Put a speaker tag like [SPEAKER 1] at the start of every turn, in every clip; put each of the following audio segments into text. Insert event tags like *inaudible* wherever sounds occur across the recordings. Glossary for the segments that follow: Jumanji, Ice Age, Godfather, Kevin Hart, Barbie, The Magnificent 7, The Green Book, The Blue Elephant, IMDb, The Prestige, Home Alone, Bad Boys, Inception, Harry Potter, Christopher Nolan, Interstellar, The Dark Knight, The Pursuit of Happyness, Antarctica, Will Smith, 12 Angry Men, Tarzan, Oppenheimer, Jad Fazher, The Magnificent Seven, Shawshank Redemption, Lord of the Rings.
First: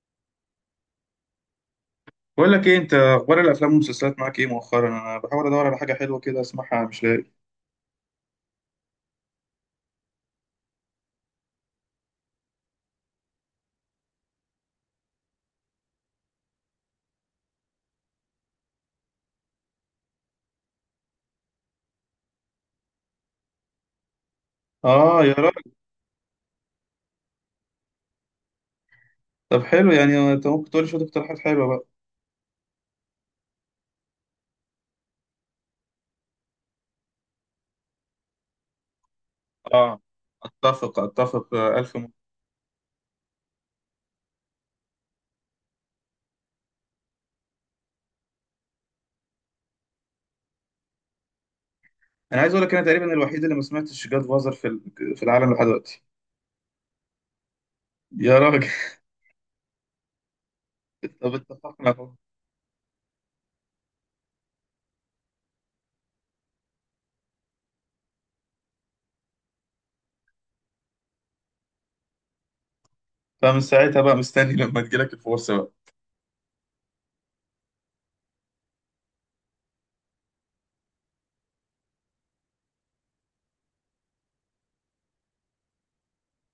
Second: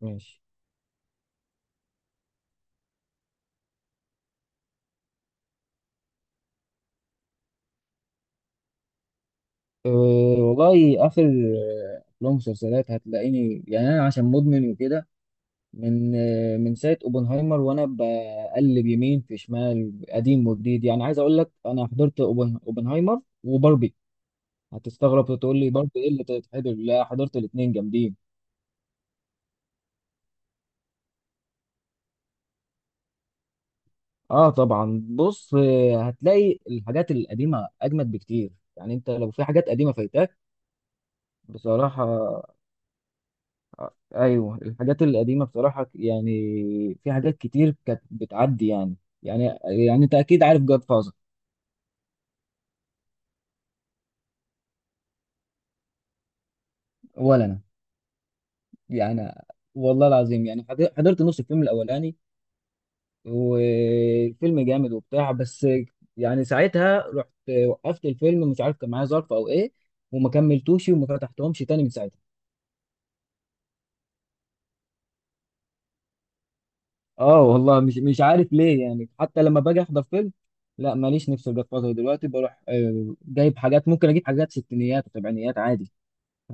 [SPEAKER 1] ماشي،
[SPEAKER 2] بقول لك ايه، انت اخبار الافلام والمسلسلات معاك ايه مؤخرا؟ انا بحاول ادور على حاجه حلوه كده اسمعها، مش لاقي.
[SPEAKER 1] أه. والله آخر أفلام ومسلسلات هتلاقيني، يعني أنا عشان مدمن وكده. من ساعة أوبنهايمر وأنا بقلب يمين في شمال، قديم وجديد، يعني عايز أقول لك أنا حضرت أوبنهايمر وباربي.
[SPEAKER 2] اه
[SPEAKER 1] هتستغرب
[SPEAKER 2] يا
[SPEAKER 1] وتقول لي
[SPEAKER 2] راجل.
[SPEAKER 1] باربي إيه اللي تتحضر؟ لا، حضرت الاتنين جامدين.
[SPEAKER 2] طب حلو، يعني انت ممكن تقول لي شويه اقتراحات حلوه بقى؟
[SPEAKER 1] آه طبعا، بص هتلاقي الحاجات القديمة أجمد بكتير، يعني أنت لو في حاجات قديمة
[SPEAKER 2] اه،
[SPEAKER 1] فايتاك.
[SPEAKER 2] اتفق.
[SPEAKER 1] بصراحة، ايوه الحاجات القديمه بصراحه، يعني في حاجات كتير كانت بتعدي يعني انت اكيد عارف جاد فازر.
[SPEAKER 2] انا عايز اقول لك، انا تقريبا الوحيد اللي ما سمعتش جاد فازر في العالم لحد دلوقتي.
[SPEAKER 1] ولا انا،
[SPEAKER 2] يا راجل.
[SPEAKER 1] يعني. والله العظيم، يعني
[SPEAKER 2] *laughs*
[SPEAKER 1] حضرت
[SPEAKER 2] طب
[SPEAKER 1] نص الفيلم
[SPEAKER 2] اتفقنا اهو.
[SPEAKER 1] الاولاني، والفيلم جامد وبتاع، بس يعني ساعتها رحت، وقفت الفيلم، مش عارف كان معايا ظرف او ايه، وما كملتوش وما فتحتهمش تاني من ساعتها.
[SPEAKER 2] فمن ساعتها بقى مستني *laughs* لما تجيلك الفرصه بقى.
[SPEAKER 1] اه والله، مش عارف ليه، يعني حتى لما باجي احضر فيلم لا ماليش نفس الجاد فازر دلوقتي. بروح جايب حاجات، ممكن اجيب حاجات ستينيات وسبعينيات عادي.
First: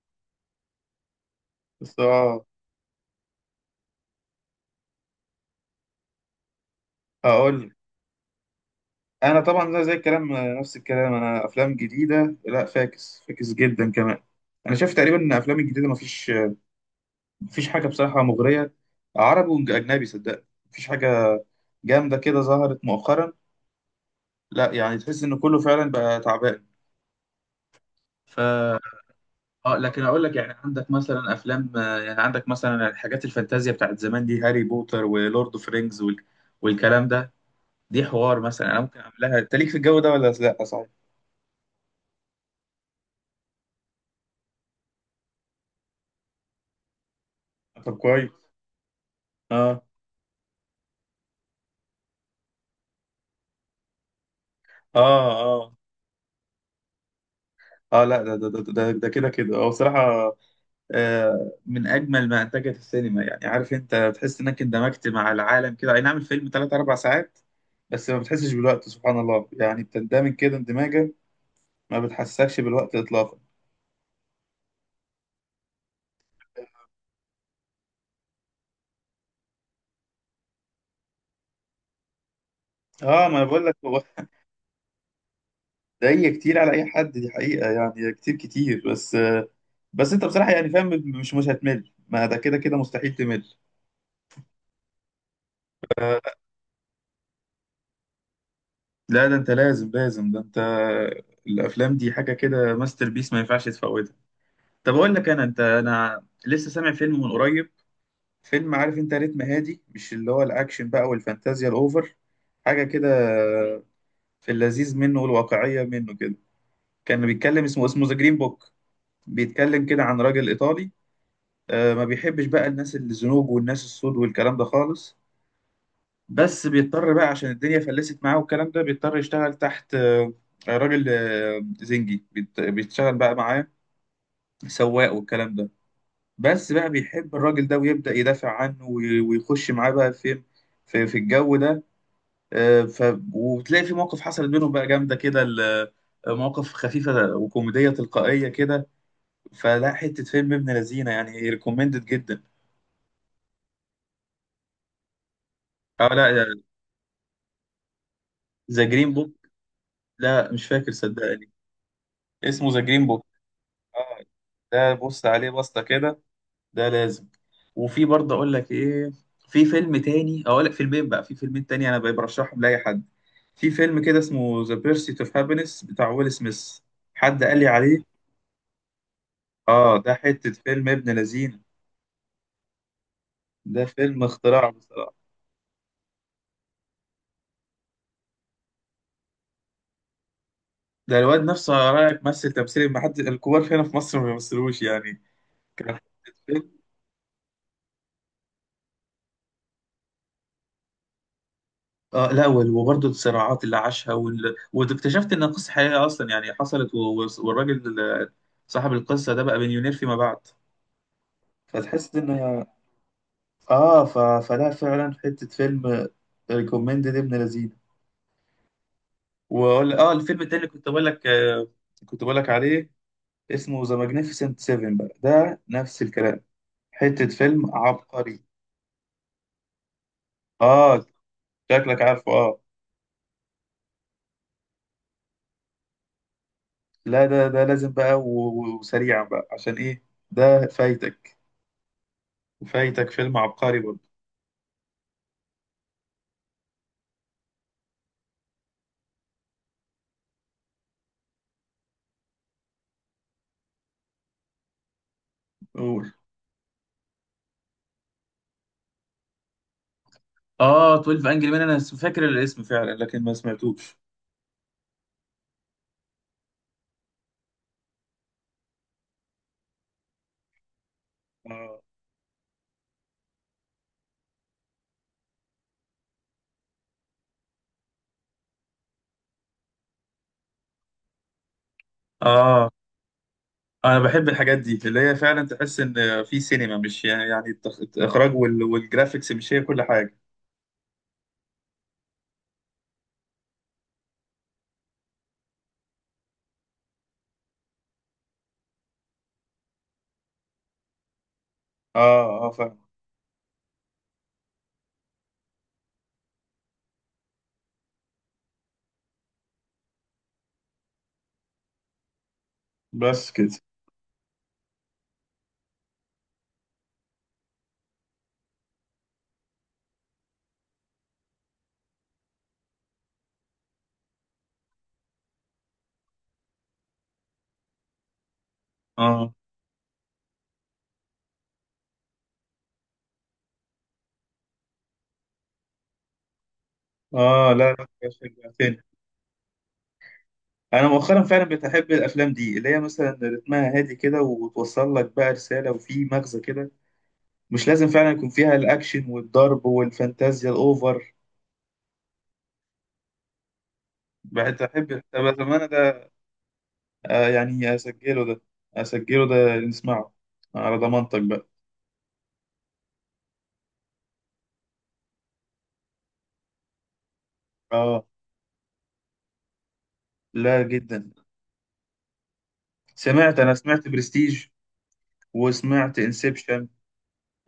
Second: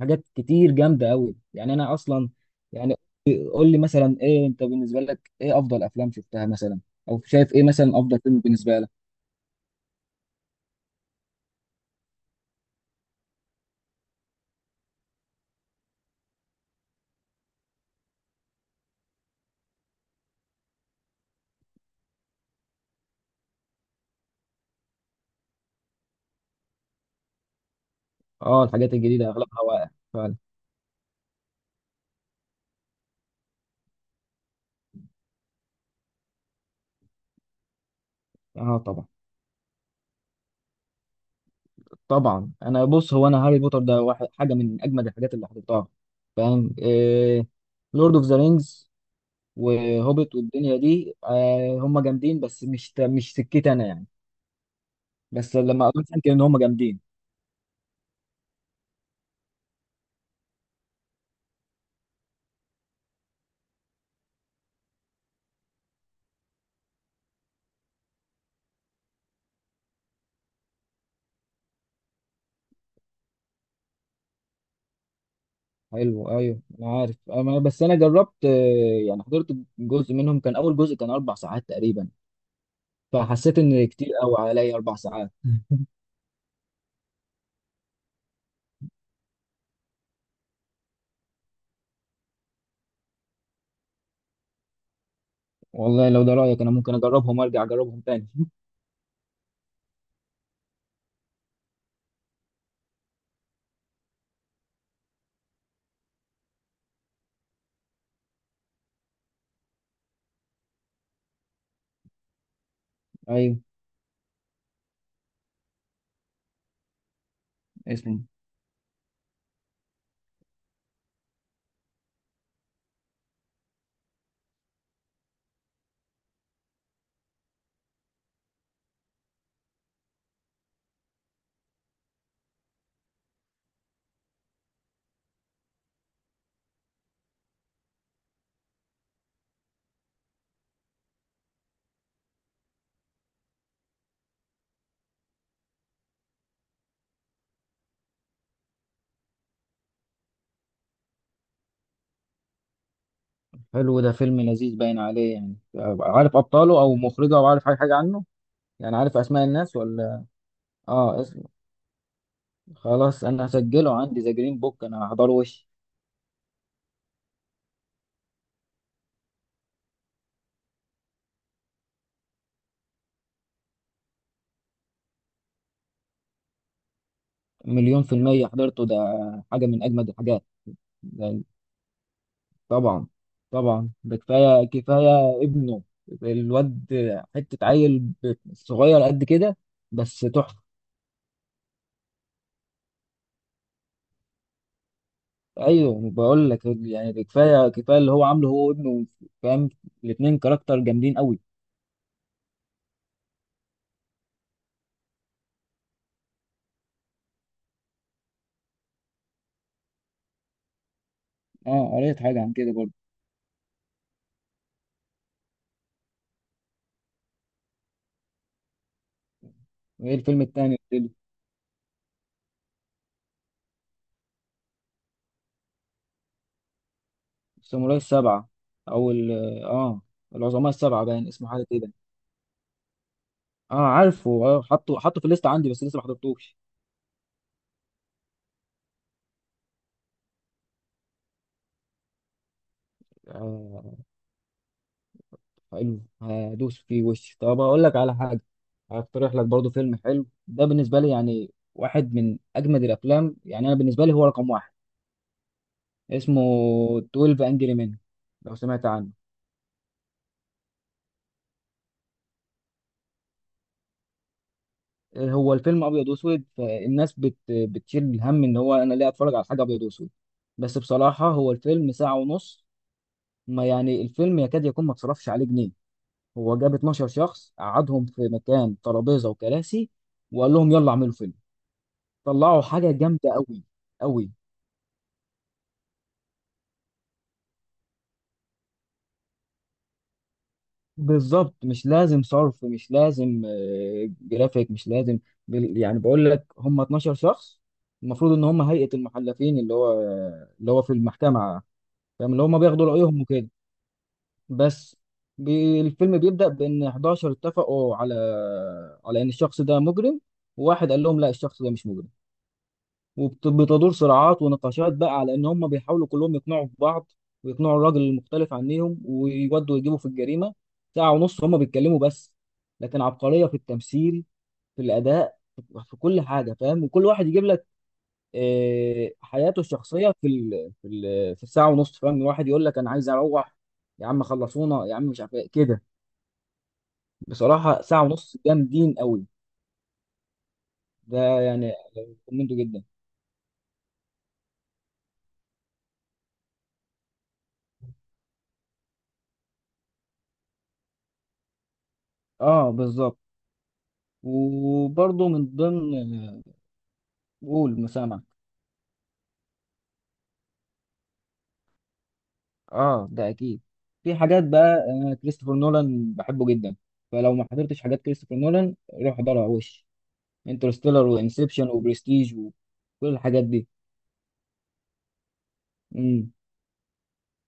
[SPEAKER 1] حاجات كتير جامده قوي، يعني انا
[SPEAKER 2] بس
[SPEAKER 1] اصلا
[SPEAKER 2] اه،
[SPEAKER 1] يعني. قول لي مثلا ايه، انت بالنسبه لك ايه افضل افلام شفتها مثلا، او شايف
[SPEAKER 2] هقول
[SPEAKER 1] ايه
[SPEAKER 2] لك.
[SPEAKER 1] مثلا افضل فيلم بالنسبه لك؟
[SPEAKER 2] انا طبعا زي الكلام، نفس الكلام. انا افلام جديده لا، فاكس فاكس جدا كمان. انا شايف تقريبا ان افلام الجديده مفيش حاجة بصراحة مغرية، عربي وأجنبي صدق. مفيش حاجة جامدة كده ظهرت مؤخرا، لا يعني تحس إن كله فعلا بقى تعبان. ف
[SPEAKER 1] اه الحاجات الجديده اغلبها
[SPEAKER 2] اه.
[SPEAKER 1] واقع
[SPEAKER 2] لكن أقول لك،
[SPEAKER 1] فعلا.
[SPEAKER 2] يعني عندك مثلا أفلام، يعني عندك مثلا الحاجات الفانتازيا بتاعت زمان دي، هاري بوتر ولورد أوف رينجز وال... والكلام ده. دي حوار مثلا
[SPEAKER 1] اه
[SPEAKER 2] أنا ممكن
[SPEAKER 1] طبعا
[SPEAKER 2] أعملها، أنت ليك في الجو ده ولا لا، صحيح؟
[SPEAKER 1] طبعا. انا بص، هو انا هاري بوتر ده واحد حاجه من اجمد الحاجات اللي حضرتها، فاهم إيه؟
[SPEAKER 2] طب
[SPEAKER 1] لورد اوف
[SPEAKER 2] كويس.
[SPEAKER 1] ذا رينجز
[SPEAKER 2] اه.
[SPEAKER 1] وهوبيت والدنيا دي، آه هم جامدين، بس مش سكتي انا، يعني.
[SPEAKER 2] اه.
[SPEAKER 1] بس
[SPEAKER 2] اه.
[SPEAKER 1] لما قريت عنك ان هم جامدين.
[SPEAKER 2] اه لا، ده كده هو بصراحة، من اجمل ما انتجت السينما. يعني عارف، انت تحس انك اندمجت مع العالم كده، اي نعم الفيلم 3 4 ساعات بس ما بتحسش بالوقت. سبحان الله، يعني بتندمج كده اندماجا، ما بتحسكش بالوقت اطلاقا.
[SPEAKER 1] حلو ايوه، انا عارف. أنا بس انا جربت، يعني حضرت جزء منهم، كان اول جزء كان اربع ساعات تقريبا،
[SPEAKER 2] اه، ما أنا
[SPEAKER 1] فحسيت
[SPEAKER 2] بقول لك،
[SPEAKER 1] ان
[SPEAKER 2] هو
[SPEAKER 1] كتير قوي عليا اربع ساعات.
[SPEAKER 2] ده، هي كتير على اي حد، دي حقيقة يعني، كتير بس. بس انت بصراحة يعني، فاهم، مش هتمل، ما ده كده مستحيل تمل.
[SPEAKER 1] والله لو ده رايك انا ممكن اجربهم، ارجع اجربهم تاني. *laughs*
[SPEAKER 2] لا، ده انت لازم، ده انت الافلام دي حاجة كده ماستر بيس، ما ينفعش تفوتها. طب اقول لك. انا انت انا لسه سامع فيلم من قريب، فيلم، عارف انت، رتم هادي، مش اللي هو الاكشن بقى والفانتازيا الاوفر، حاجه كده،
[SPEAKER 1] ايوه.
[SPEAKER 2] في اللذيذ منه والواقعيه منه كده. كان بيتكلم، اسمه ذا
[SPEAKER 1] اسمه.
[SPEAKER 2] جرين بوك. بيتكلم كده عن راجل ايطالي، ما بيحبش بقى الناس الزنوج والناس السود والكلام ده خالص. بس بيضطر بقى عشان الدنيا فلست معاه والكلام ده، بيضطر يشتغل تحت، راجل زنجي، بيشتغل بقى معاه، سواق والكلام ده. بس بقى بيحب الراجل ده، ويبدأ يدافع عنه ويخش معاه بقى فين، في الجو ده. آه، ف وتلاقي في مواقف حصلت بينهم بقى جامده كده، مواقف خفيفه وكوميديه تلقائيه كده. فلا، حته فيلم ابن لذينه، يعني ريكومندد جدا.
[SPEAKER 1] حلو ده، فيلم لذيذ باين عليه. يعني
[SPEAKER 2] اه
[SPEAKER 1] أبقى عارف
[SPEAKER 2] لا،
[SPEAKER 1] ابطاله او مخرجه او عارف اي حاجه عنه؟
[SPEAKER 2] ذا
[SPEAKER 1] يعني
[SPEAKER 2] جرين
[SPEAKER 1] عارف اسماء
[SPEAKER 2] بوك.
[SPEAKER 1] الناس ولا؟
[SPEAKER 2] لا مش فاكر
[SPEAKER 1] اه، اسم.
[SPEAKER 2] صدقني. اسمه ذا جرين
[SPEAKER 1] خلاص
[SPEAKER 2] بوك.
[SPEAKER 1] انا هسجله عندي،
[SPEAKER 2] اه.
[SPEAKER 1] ذا جرين بوك،
[SPEAKER 2] ده
[SPEAKER 1] انا
[SPEAKER 2] بص
[SPEAKER 1] هحضره
[SPEAKER 2] عليه
[SPEAKER 1] وش.
[SPEAKER 2] بسطه كده، ده لازم. وفي برضه اقول لك ايه. في فيلم تاني. اقول لك فيلمين بقى، في فيلمين تاني انا برشحهم لاي حد. في فيلم كده اسمه ذا بيرسيت اوف هابينس بتاع ويل سميث. حد قال لي عليه.
[SPEAKER 1] مليون في المية حضرته ده، حاجة من
[SPEAKER 2] اه،
[SPEAKER 1] أجمد
[SPEAKER 2] ده
[SPEAKER 1] الحاجات.
[SPEAKER 2] حتة فيلم ابن لذين.
[SPEAKER 1] طبعا
[SPEAKER 2] ده
[SPEAKER 1] طبعا، ده
[SPEAKER 2] فيلم
[SPEAKER 1] كفايه
[SPEAKER 2] اختراع بصراحة.
[SPEAKER 1] كفايه ابنه. الواد، حته عيل صغير قد كده، بس تحفه.
[SPEAKER 2] ده الواد نفسه على رأيك مثل تمثيل، ما حد الكبار هنا في مصر ما بيمثلوش يعني. كان
[SPEAKER 1] ايوه
[SPEAKER 2] حتة
[SPEAKER 1] بقول لك،
[SPEAKER 2] فيلم.
[SPEAKER 1] يعني ده كفايه كفايه اللي هو عامله هو وابنه، فاهم. الاثنين كاركتر جامدين قوي.
[SPEAKER 2] اه لا، وبرضه الصراعات اللي عاشها وال... واكتشفت ان القصة حقيقية اصلا يعني حصلت و... و- والراجل صاحب القصة ده بقى مليونير فيما بعد،
[SPEAKER 1] اه
[SPEAKER 2] فتحس
[SPEAKER 1] قريت
[SPEAKER 2] ان
[SPEAKER 1] حاجه عن كده برضه.
[SPEAKER 2] اه. فلا فعلا حتة فيلم، ريكومندد ابن لذيذ. واقول اه،
[SPEAKER 1] ايه
[SPEAKER 2] الفيلم
[SPEAKER 1] الفيلم
[SPEAKER 2] التاني اللي
[SPEAKER 1] التاني
[SPEAKER 2] كنت بقول لك، كنت بقول لك عليه، اسمه ذا ماجنيفيسنت 7 بقى. ده نفس الكلام، حتة فيلم
[SPEAKER 1] الساموراي
[SPEAKER 2] عبقري.
[SPEAKER 1] السبعه، او اه، العظماء
[SPEAKER 2] اه.
[SPEAKER 1] السبعه باين اسمه حاجه كده.
[SPEAKER 2] شكلك عارفه. اه
[SPEAKER 1] اه عارفه، حطه في الليسته عندي، بس لسه ما حضرتوش.
[SPEAKER 2] لا، ده لازم بقى وسريعا بقى، عشان ايه؟ ده فايتك، فايتك فيلم عبقري
[SPEAKER 1] آه،
[SPEAKER 2] برضه.
[SPEAKER 1] حلو هدوس فيه وش. طب هقول لك على حاجه، هقترح لك برضو فيلم حلو، ده بالنسبه لي يعني واحد من اجمد الافلام. يعني انا بالنسبه لي هو رقم واحد.
[SPEAKER 2] قول.
[SPEAKER 1] اسمه 12 انجري مان، لو سمعت عنه.
[SPEAKER 2] اه 12 انجري مان. انا فاكر الاسم فعلا لكن ما سمعتوش.
[SPEAKER 1] هو الفيلم ابيض واسود، فالناس بتشيل الهم ان هو انا ليه اتفرج على حاجه ابيض واسود. بس بصراحه، هو
[SPEAKER 2] اه.
[SPEAKER 1] الفيلم ساعه ونص. ما يعني الفيلم يكاد يكون ما اتصرفش عليه جنيه. هو جاب 12 شخص، قعدهم في مكان ترابيزه وكراسي، وقال لهم يلا اعملوا فيلم. طلعوا
[SPEAKER 2] اه،
[SPEAKER 1] حاجة جامدة أوي،
[SPEAKER 2] انا بحب
[SPEAKER 1] أوي.
[SPEAKER 2] الحاجات دي اللي هي فعلا تحس ان في سينما، مش يعني، الاخراج والجرافيكس مش هي كل حاجة.
[SPEAKER 1] بالظبط، مش لازم صرف، مش لازم، جرافيك مش لازم. يعني بقول لك هم 12 شخص، المفروض إن هم هيئة المحلفين، اللي هو اللي هو في المحكمة،
[SPEAKER 2] اه
[SPEAKER 1] فاهم، اللي
[SPEAKER 2] اه
[SPEAKER 1] هم
[SPEAKER 2] فاهم.
[SPEAKER 1] بياخدوا رأيهم وكده. بس الفيلم بيبدأ بإن 11 اتفقوا على على إن الشخص ده مجرم، وواحد قال لهم لا الشخص ده مش مجرم.
[SPEAKER 2] بس كده.
[SPEAKER 1] وبتدور صراعات ونقاشات بقى على ان هم بيحاولوا كلهم يقنعوا في بعض، ويقنعوا الراجل المختلف عنهم، ويودوا يجيبوا في الجريمه. ساعه ونص هم بيتكلموا بس، لكن عبقريه في التمثيل، في الاداء، في كل حاجه، فاهم. وكل واحد يجيب لك
[SPEAKER 2] اه.
[SPEAKER 1] حياته الشخصيه في ال في ال في الساعه ونص، فاهم. واحد يقول لك انا عايز اروح، يا عم خلصونا يا عم، مش عارف ايه كده.
[SPEAKER 2] اه لا.
[SPEAKER 1] بصراحه
[SPEAKER 2] لا
[SPEAKER 1] ساعه ونص جامدين قوي.
[SPEAKER 2] انا مؤخرا
[SPEAKER 1] ده
[SPEAKER 2] فعلا
[SPEAKER 1] يعني
[SPEAKER 2] بتحب الافلام
[SPEAKER 1] منه
[SPEAKER 2] دي اللي هي
[SPEAKER 1] جدا.
[SPEAKER 2] مثلا رتمها هادي كده، وتوصل لك بقى رساله وفي مغزى كده. مش لازم فعلا يكون فيها الاكشن والضرب والفانتازيا الاوفر.
[SPEAKER 1] اه بالظبط،
[SPEAKER 2] بحب.
[SPEAKER 1] وبرضه
[SPEAKER 2] طب
[SPEAKER 1] من
[SPEAKER 2] زمان
[SPEAKER 1] ضمن.
[SPEAKER 2] ده، يعني
[SPEAKER 1] قول مسامع.
[SPEAKER 2] اسجله ده. اسجله ده، نسمعه على ضمانتك بقى.
[SPEAKER 1] اه ده اكيد. في حاجات بقى، انا كريستوفر نولان بحبه جدا، فلو ما حضرتش حاجات
[SPEAKER 2] اه
[SPEAKER 1] كريستوفر نولان روح احضرها وش.
[SPEAKER 2] لا،
[SPEAKER 1] انترستيلر
[SPEAKER 2] جدا.
[SPEAKER 1] وانسبشن وبرستيج وكل
[SPEAKER 2] سمعت،
[SPEAKER 1] الحاجات
[SPEAKER 2] انا
[SPEAKER 1] دي.
[SPEAKER 2] سمعت برستيج، وسمعت
[SPEAKER 1] امم.
[SPEAKER 2] انسبشن.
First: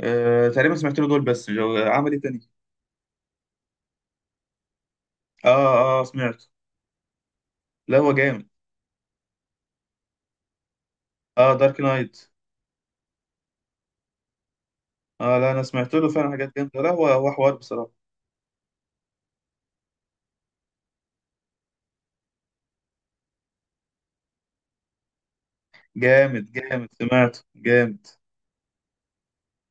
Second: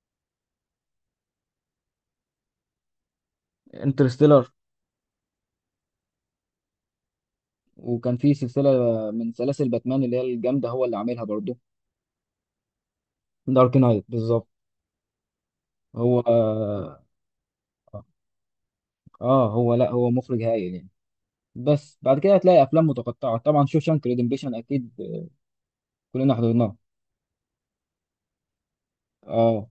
[SPEAKER 2] آه تقريبا سمعت له دول بس، عمل ايه تاني؟
[SPEAKER 1] انترستيلر.
[SPEAKER 2] اه اه سمعت. لا هو
[SPEAKER 1] وكان في
[SPEAKER 2] جامد.
[SPEAKER 1] سلسله من سلاسل باتمان اللي هي الجامده، هو اللي عاملها
[SPEAKER 2] اه
[SPEAKER 1] برضه.
[SPEAKER 2] دارك نايت.
[SPEAKER 1] دارك نايت بالظبط.
[SPEAKER 2] اه لا، انا سمعت له
[SPEAKER 1] هو
[SPEAKER 2] فعلا حاجات جامده، لا
[SPEAKER 1] اه،
[SPEAKER 2] هو، هو حوار بصراحه.
[SPEAKER 1] هو لا، هو مخرج هايل يعني. بس بعد كده هتلاقي افلام متقطعه، طبعا شوشانك ريدمبيشن اكيد كلنا
[SPEAKER 2] جامد
[SPEAKER 1] حضرناه.
[SPEAKER 2] جامد سمعته جامد.
[SPEAKER 1] اه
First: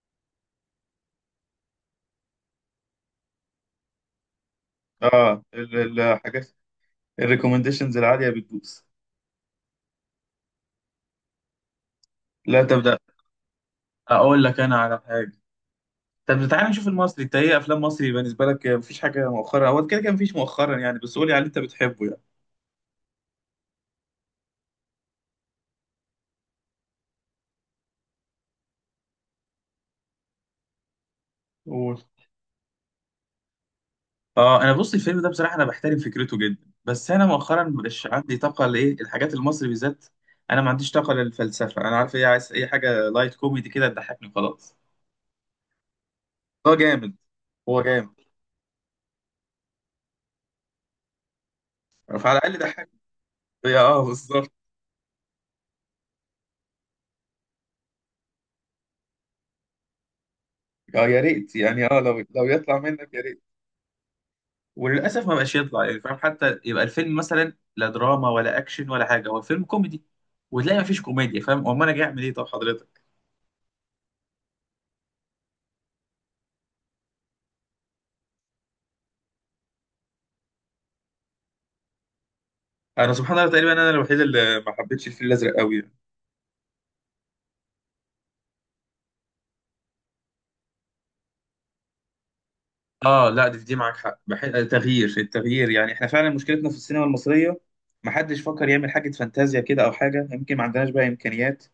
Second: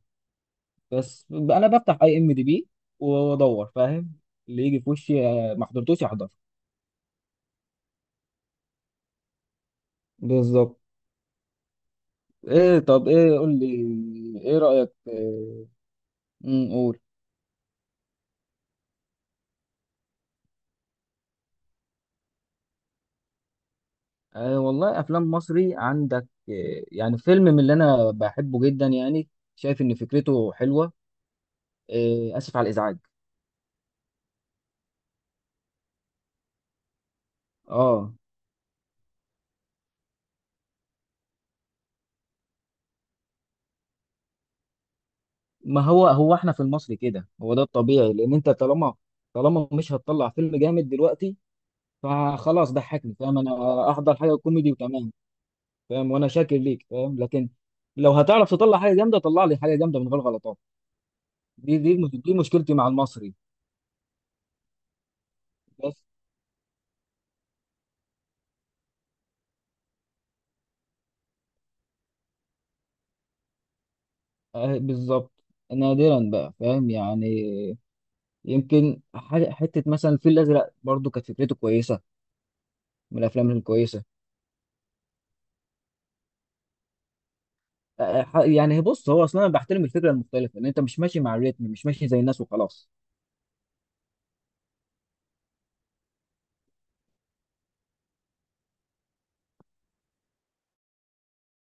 [SPEAKER 1] بس انا بفتح اي ام دي بي وادور، فاهم، اللي يجي في وشي
[SPEAKER 2] اه
[SPEAKER 1] ما حضرتوش احضر.
[SPEAKER 2] الحاجات، الريكومنديشنز العاليه بتدوس.
[SPEAKER 1] بالظبط.
[SPEAKER 2] لا
[SPEAKER 1] ايه،
[SPEAKER 2] تبدا.
[SPEAKER 1] طب ايه قول لي؟
[SPEAKER 2] اقول
[SPEAKER 1] ايه
[SPEAKER 2] لك انا
[SPEAKER 1] رأيك
[SPEAKER 2] على حاجه. طب تعالى نشوف
[SPEAKER 1] قول.
[SPEAKER 2] المصري. انت ايه افلام مصري بالنسبه لك؟ مفيش حاجه مؤخرا. هو كده كده مفيش مؤخرا يعني، بس قولي على اللي انت بتحبه يعني.
[SPEAKER 1] والله، افلام مصري عندك يعني فيلم من اللي انا بحبه جدا يعني، شايف ان فكرته حلوة.
[SPEAKER 2] قول.
[SPEAKER 1] آه، اسف على الازعاج.
[SPEAKER 2] اه، انا بص الفيلم ده بصراحه انا بحترم فكرته جدا، بس انا مؤخرا مش
[SPEAKER 1] اه،
[SPEAKER 2] عندي طاقه لايه الحاجات المصري بالذات. انا ما عنديش طاقه للفلسفه. انا عارف ايه؟ عايز اي حاجه لايت كوميدي كده تضحكني، خلاص.
[SPEAKER 1] ما هو هو احنا في
[SPEAKER 2] هو
[SPEAKER 1] المصري
[SPEAKER 2] جامد
[SPEAKER 1] كده هو ده
[SPEAKER 2] هو
[SPEAKER 1] الطبيعي،
[SPEAKER 2] جامد.
[SPEAKER 1] لان انت طالما طالما مش هتطلع فيلم جامد دلوقتي،
[SPEAKER 2] فعلى الاقل
[SPEAKER 1] فخلاص
[SPEAKER 2] ضحك.
[SPEAKER 1] ضحكني، فاهم.
[SPEAKER 2] يا
[SPEAKER 1] انا
[SPEAKER 2] اه،
[SPEAKER 1] احضر حاجة
[SPEAKER 2] بالظبط.
[SPEAKER 1] كوميدي وتمام. فاهم، وانا شاكر ليك، فاهم، لكن لو هتعرف تطلع حاجه جامده طلع لي حاجه جامده من غير غلطات.
[SPEAKER 2] اه يا ريت،
[SPEAKER 1] دي
[SPEAKER 2] يعني
[SPEAKER 1] دي
[SPEAKER 2] اه، لو
[SPEAKER 1] دي
[SPEAKER 2] لو
[SPEAKER 1] مشكلتي
[SPEAKER 2] يطلع
[SPEAKER 1] مع
[SPEAKER 2] منك يا
[SPEAKER 1] المصري
[SPEAKER 2] ريت. وللاسف ما بقاش يطلع يعني
[SPEAKER 1] بس.
[SPEAKER 2] فاهم، حتى يبقى الفيلم مثلا لا دراما ولا اكشن ولا حاجه، هو فيلم كوميدي، وتلاقي ما فيش كوميديا، فاهم، امال انا جاي اعمل ايه؟ طب حضرتك،
[SPEAKER 1] آه بالظبط. نادرا بقى، فاهم يعني. يمكن حته مثلا الفيل الازرق برضو كانت فكرته كويسه،
[SPEAKER 2] انا
[SPEAKER 1] من
[SPEAKER 2] سبحان الله
[SPEAKER 1] الافلام
[SPEAKER 2] تقريبا انا
[SPEAKER 1] الكويسه.
[SPEAKER 2] الوحيد اللي ما حبيتش الفيل الازرق قوي يعني.
[SPEAKER 1] يعني بص، هو اصلا انا بحترم الفكره المختلفه، ان انت مش ماشي مع الريتم، مش ماشي زي الناس وخلاص.
[SPEAKER 2] اه لا، دي معاك حق. التغيير يعني احنا فعلا مشكلتنا في السينما المصريه، ما حدش فكر يعمل حاجه فانتازيا كده او حاجه. يمكن ما عندناش بقى امكانيات،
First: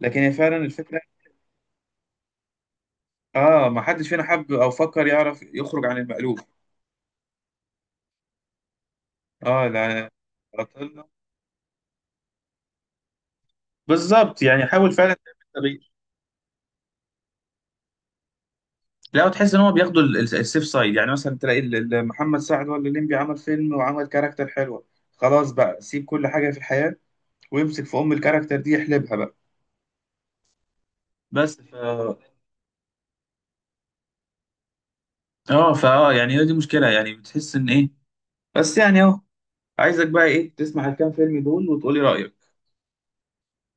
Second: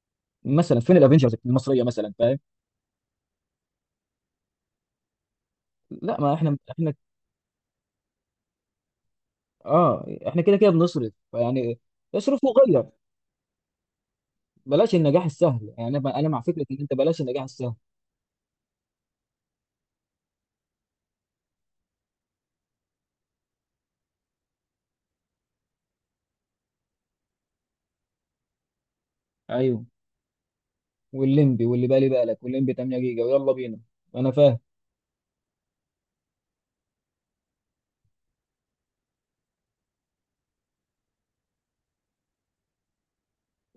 [SPEAKER 2] لكن هي فعلا
[SPEAKER 1] مثلا فين
[SPEAKER 2] الفكره.
[SPEAKER 1] الافنجرز المصريه مثلا، فاهم؟
[SPEAKER 2] اه ما حدش فينا حب او فكر يعرف يخرج عن
[SPEAKER 1] لا، ما
[SPEAKER 2] المألوف.
[SPEAKER 1] احنا احنا.
[SPEAKER 2] اه
[SPEAKER 1] اه
[SPEAKER 2] لا،
[SPEAKER 1] احنا كده كده
[SPEAKER 2] بطلنا.
[SPEAKER 1] بنصرف، فيعني اصرف وغير.
[SPEAKER 2] بالظبط، يعني حاول
[SPEAKER 1] بلاش
[SPEAKER 2] فعلا
[SPEAKER 1] النجاح
[SPEAKER 2] تعمل
[SPEAKER 1] السهل، يعني
[SPEAKER 2] تغيير.
[SPEAKER 1] انا مع فكره ان انت بلاش النجاح السهل.
[SPEAKER 2] لا، وتحس ان هو بياخدوا السيف سايد، يعني مثلا تلاقي محمد سعد ولا الليمبي عمل فيلم وعمل كاركتر حلوه، خلاص بقى سيب كل حاجه في الحياه، ويمسك في ام الكاركتر دي يحلبها بقى.
[SPEAKER 1] ايوه،
[SPEAKER 2] بس
[SPEAKER 1] والليمبي واللي بالي بالك، والليمبي 8 جيجا ويلا بينا. انا فاهم.
[SPEAKER 2] اه فا آه، يعني هي دي مشكله، يعني بتحس ان ايه. بس يعني اهو. عايزك بقى ايه؟ تسمع الكام فيلم دول وتقولي رايك.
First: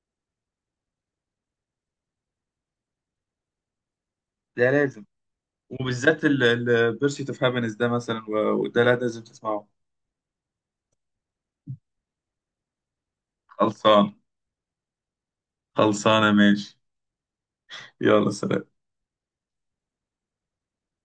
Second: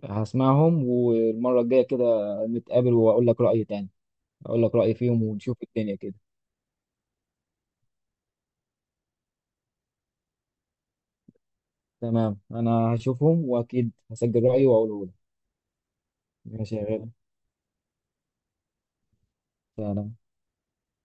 [SPEAKER 1] هسمعهم والمره الجايه كده نتقابل، واقول لك رايي تاني، اقول
[SPEAKER 2] ده
[SPEAKER 1] لك رايي
[SPEAKER 2] لازم،
[SPEAKER 1] فيهم، ونشوف الدنيا كده.
[SPEAKER 2] وبالذات البيرسيت اوف هابينس ده مثلا، وده لازم تسمعه.
[SPEAKER 1] تمام، انا هشوفهم واكيد
[SPEAKER 2] خلصان.
[SPEAKER 1] هسجل رايي واقوله لك.
[SPEAKER 2] خلصانة،
[SPEAKER 1] ماشي
[SPEAKER 2] ماشي.
[SPEAKER 1] يا غالي.
[SPEAKER 2] يلا سلام.
[SPEAKER 1] سلام.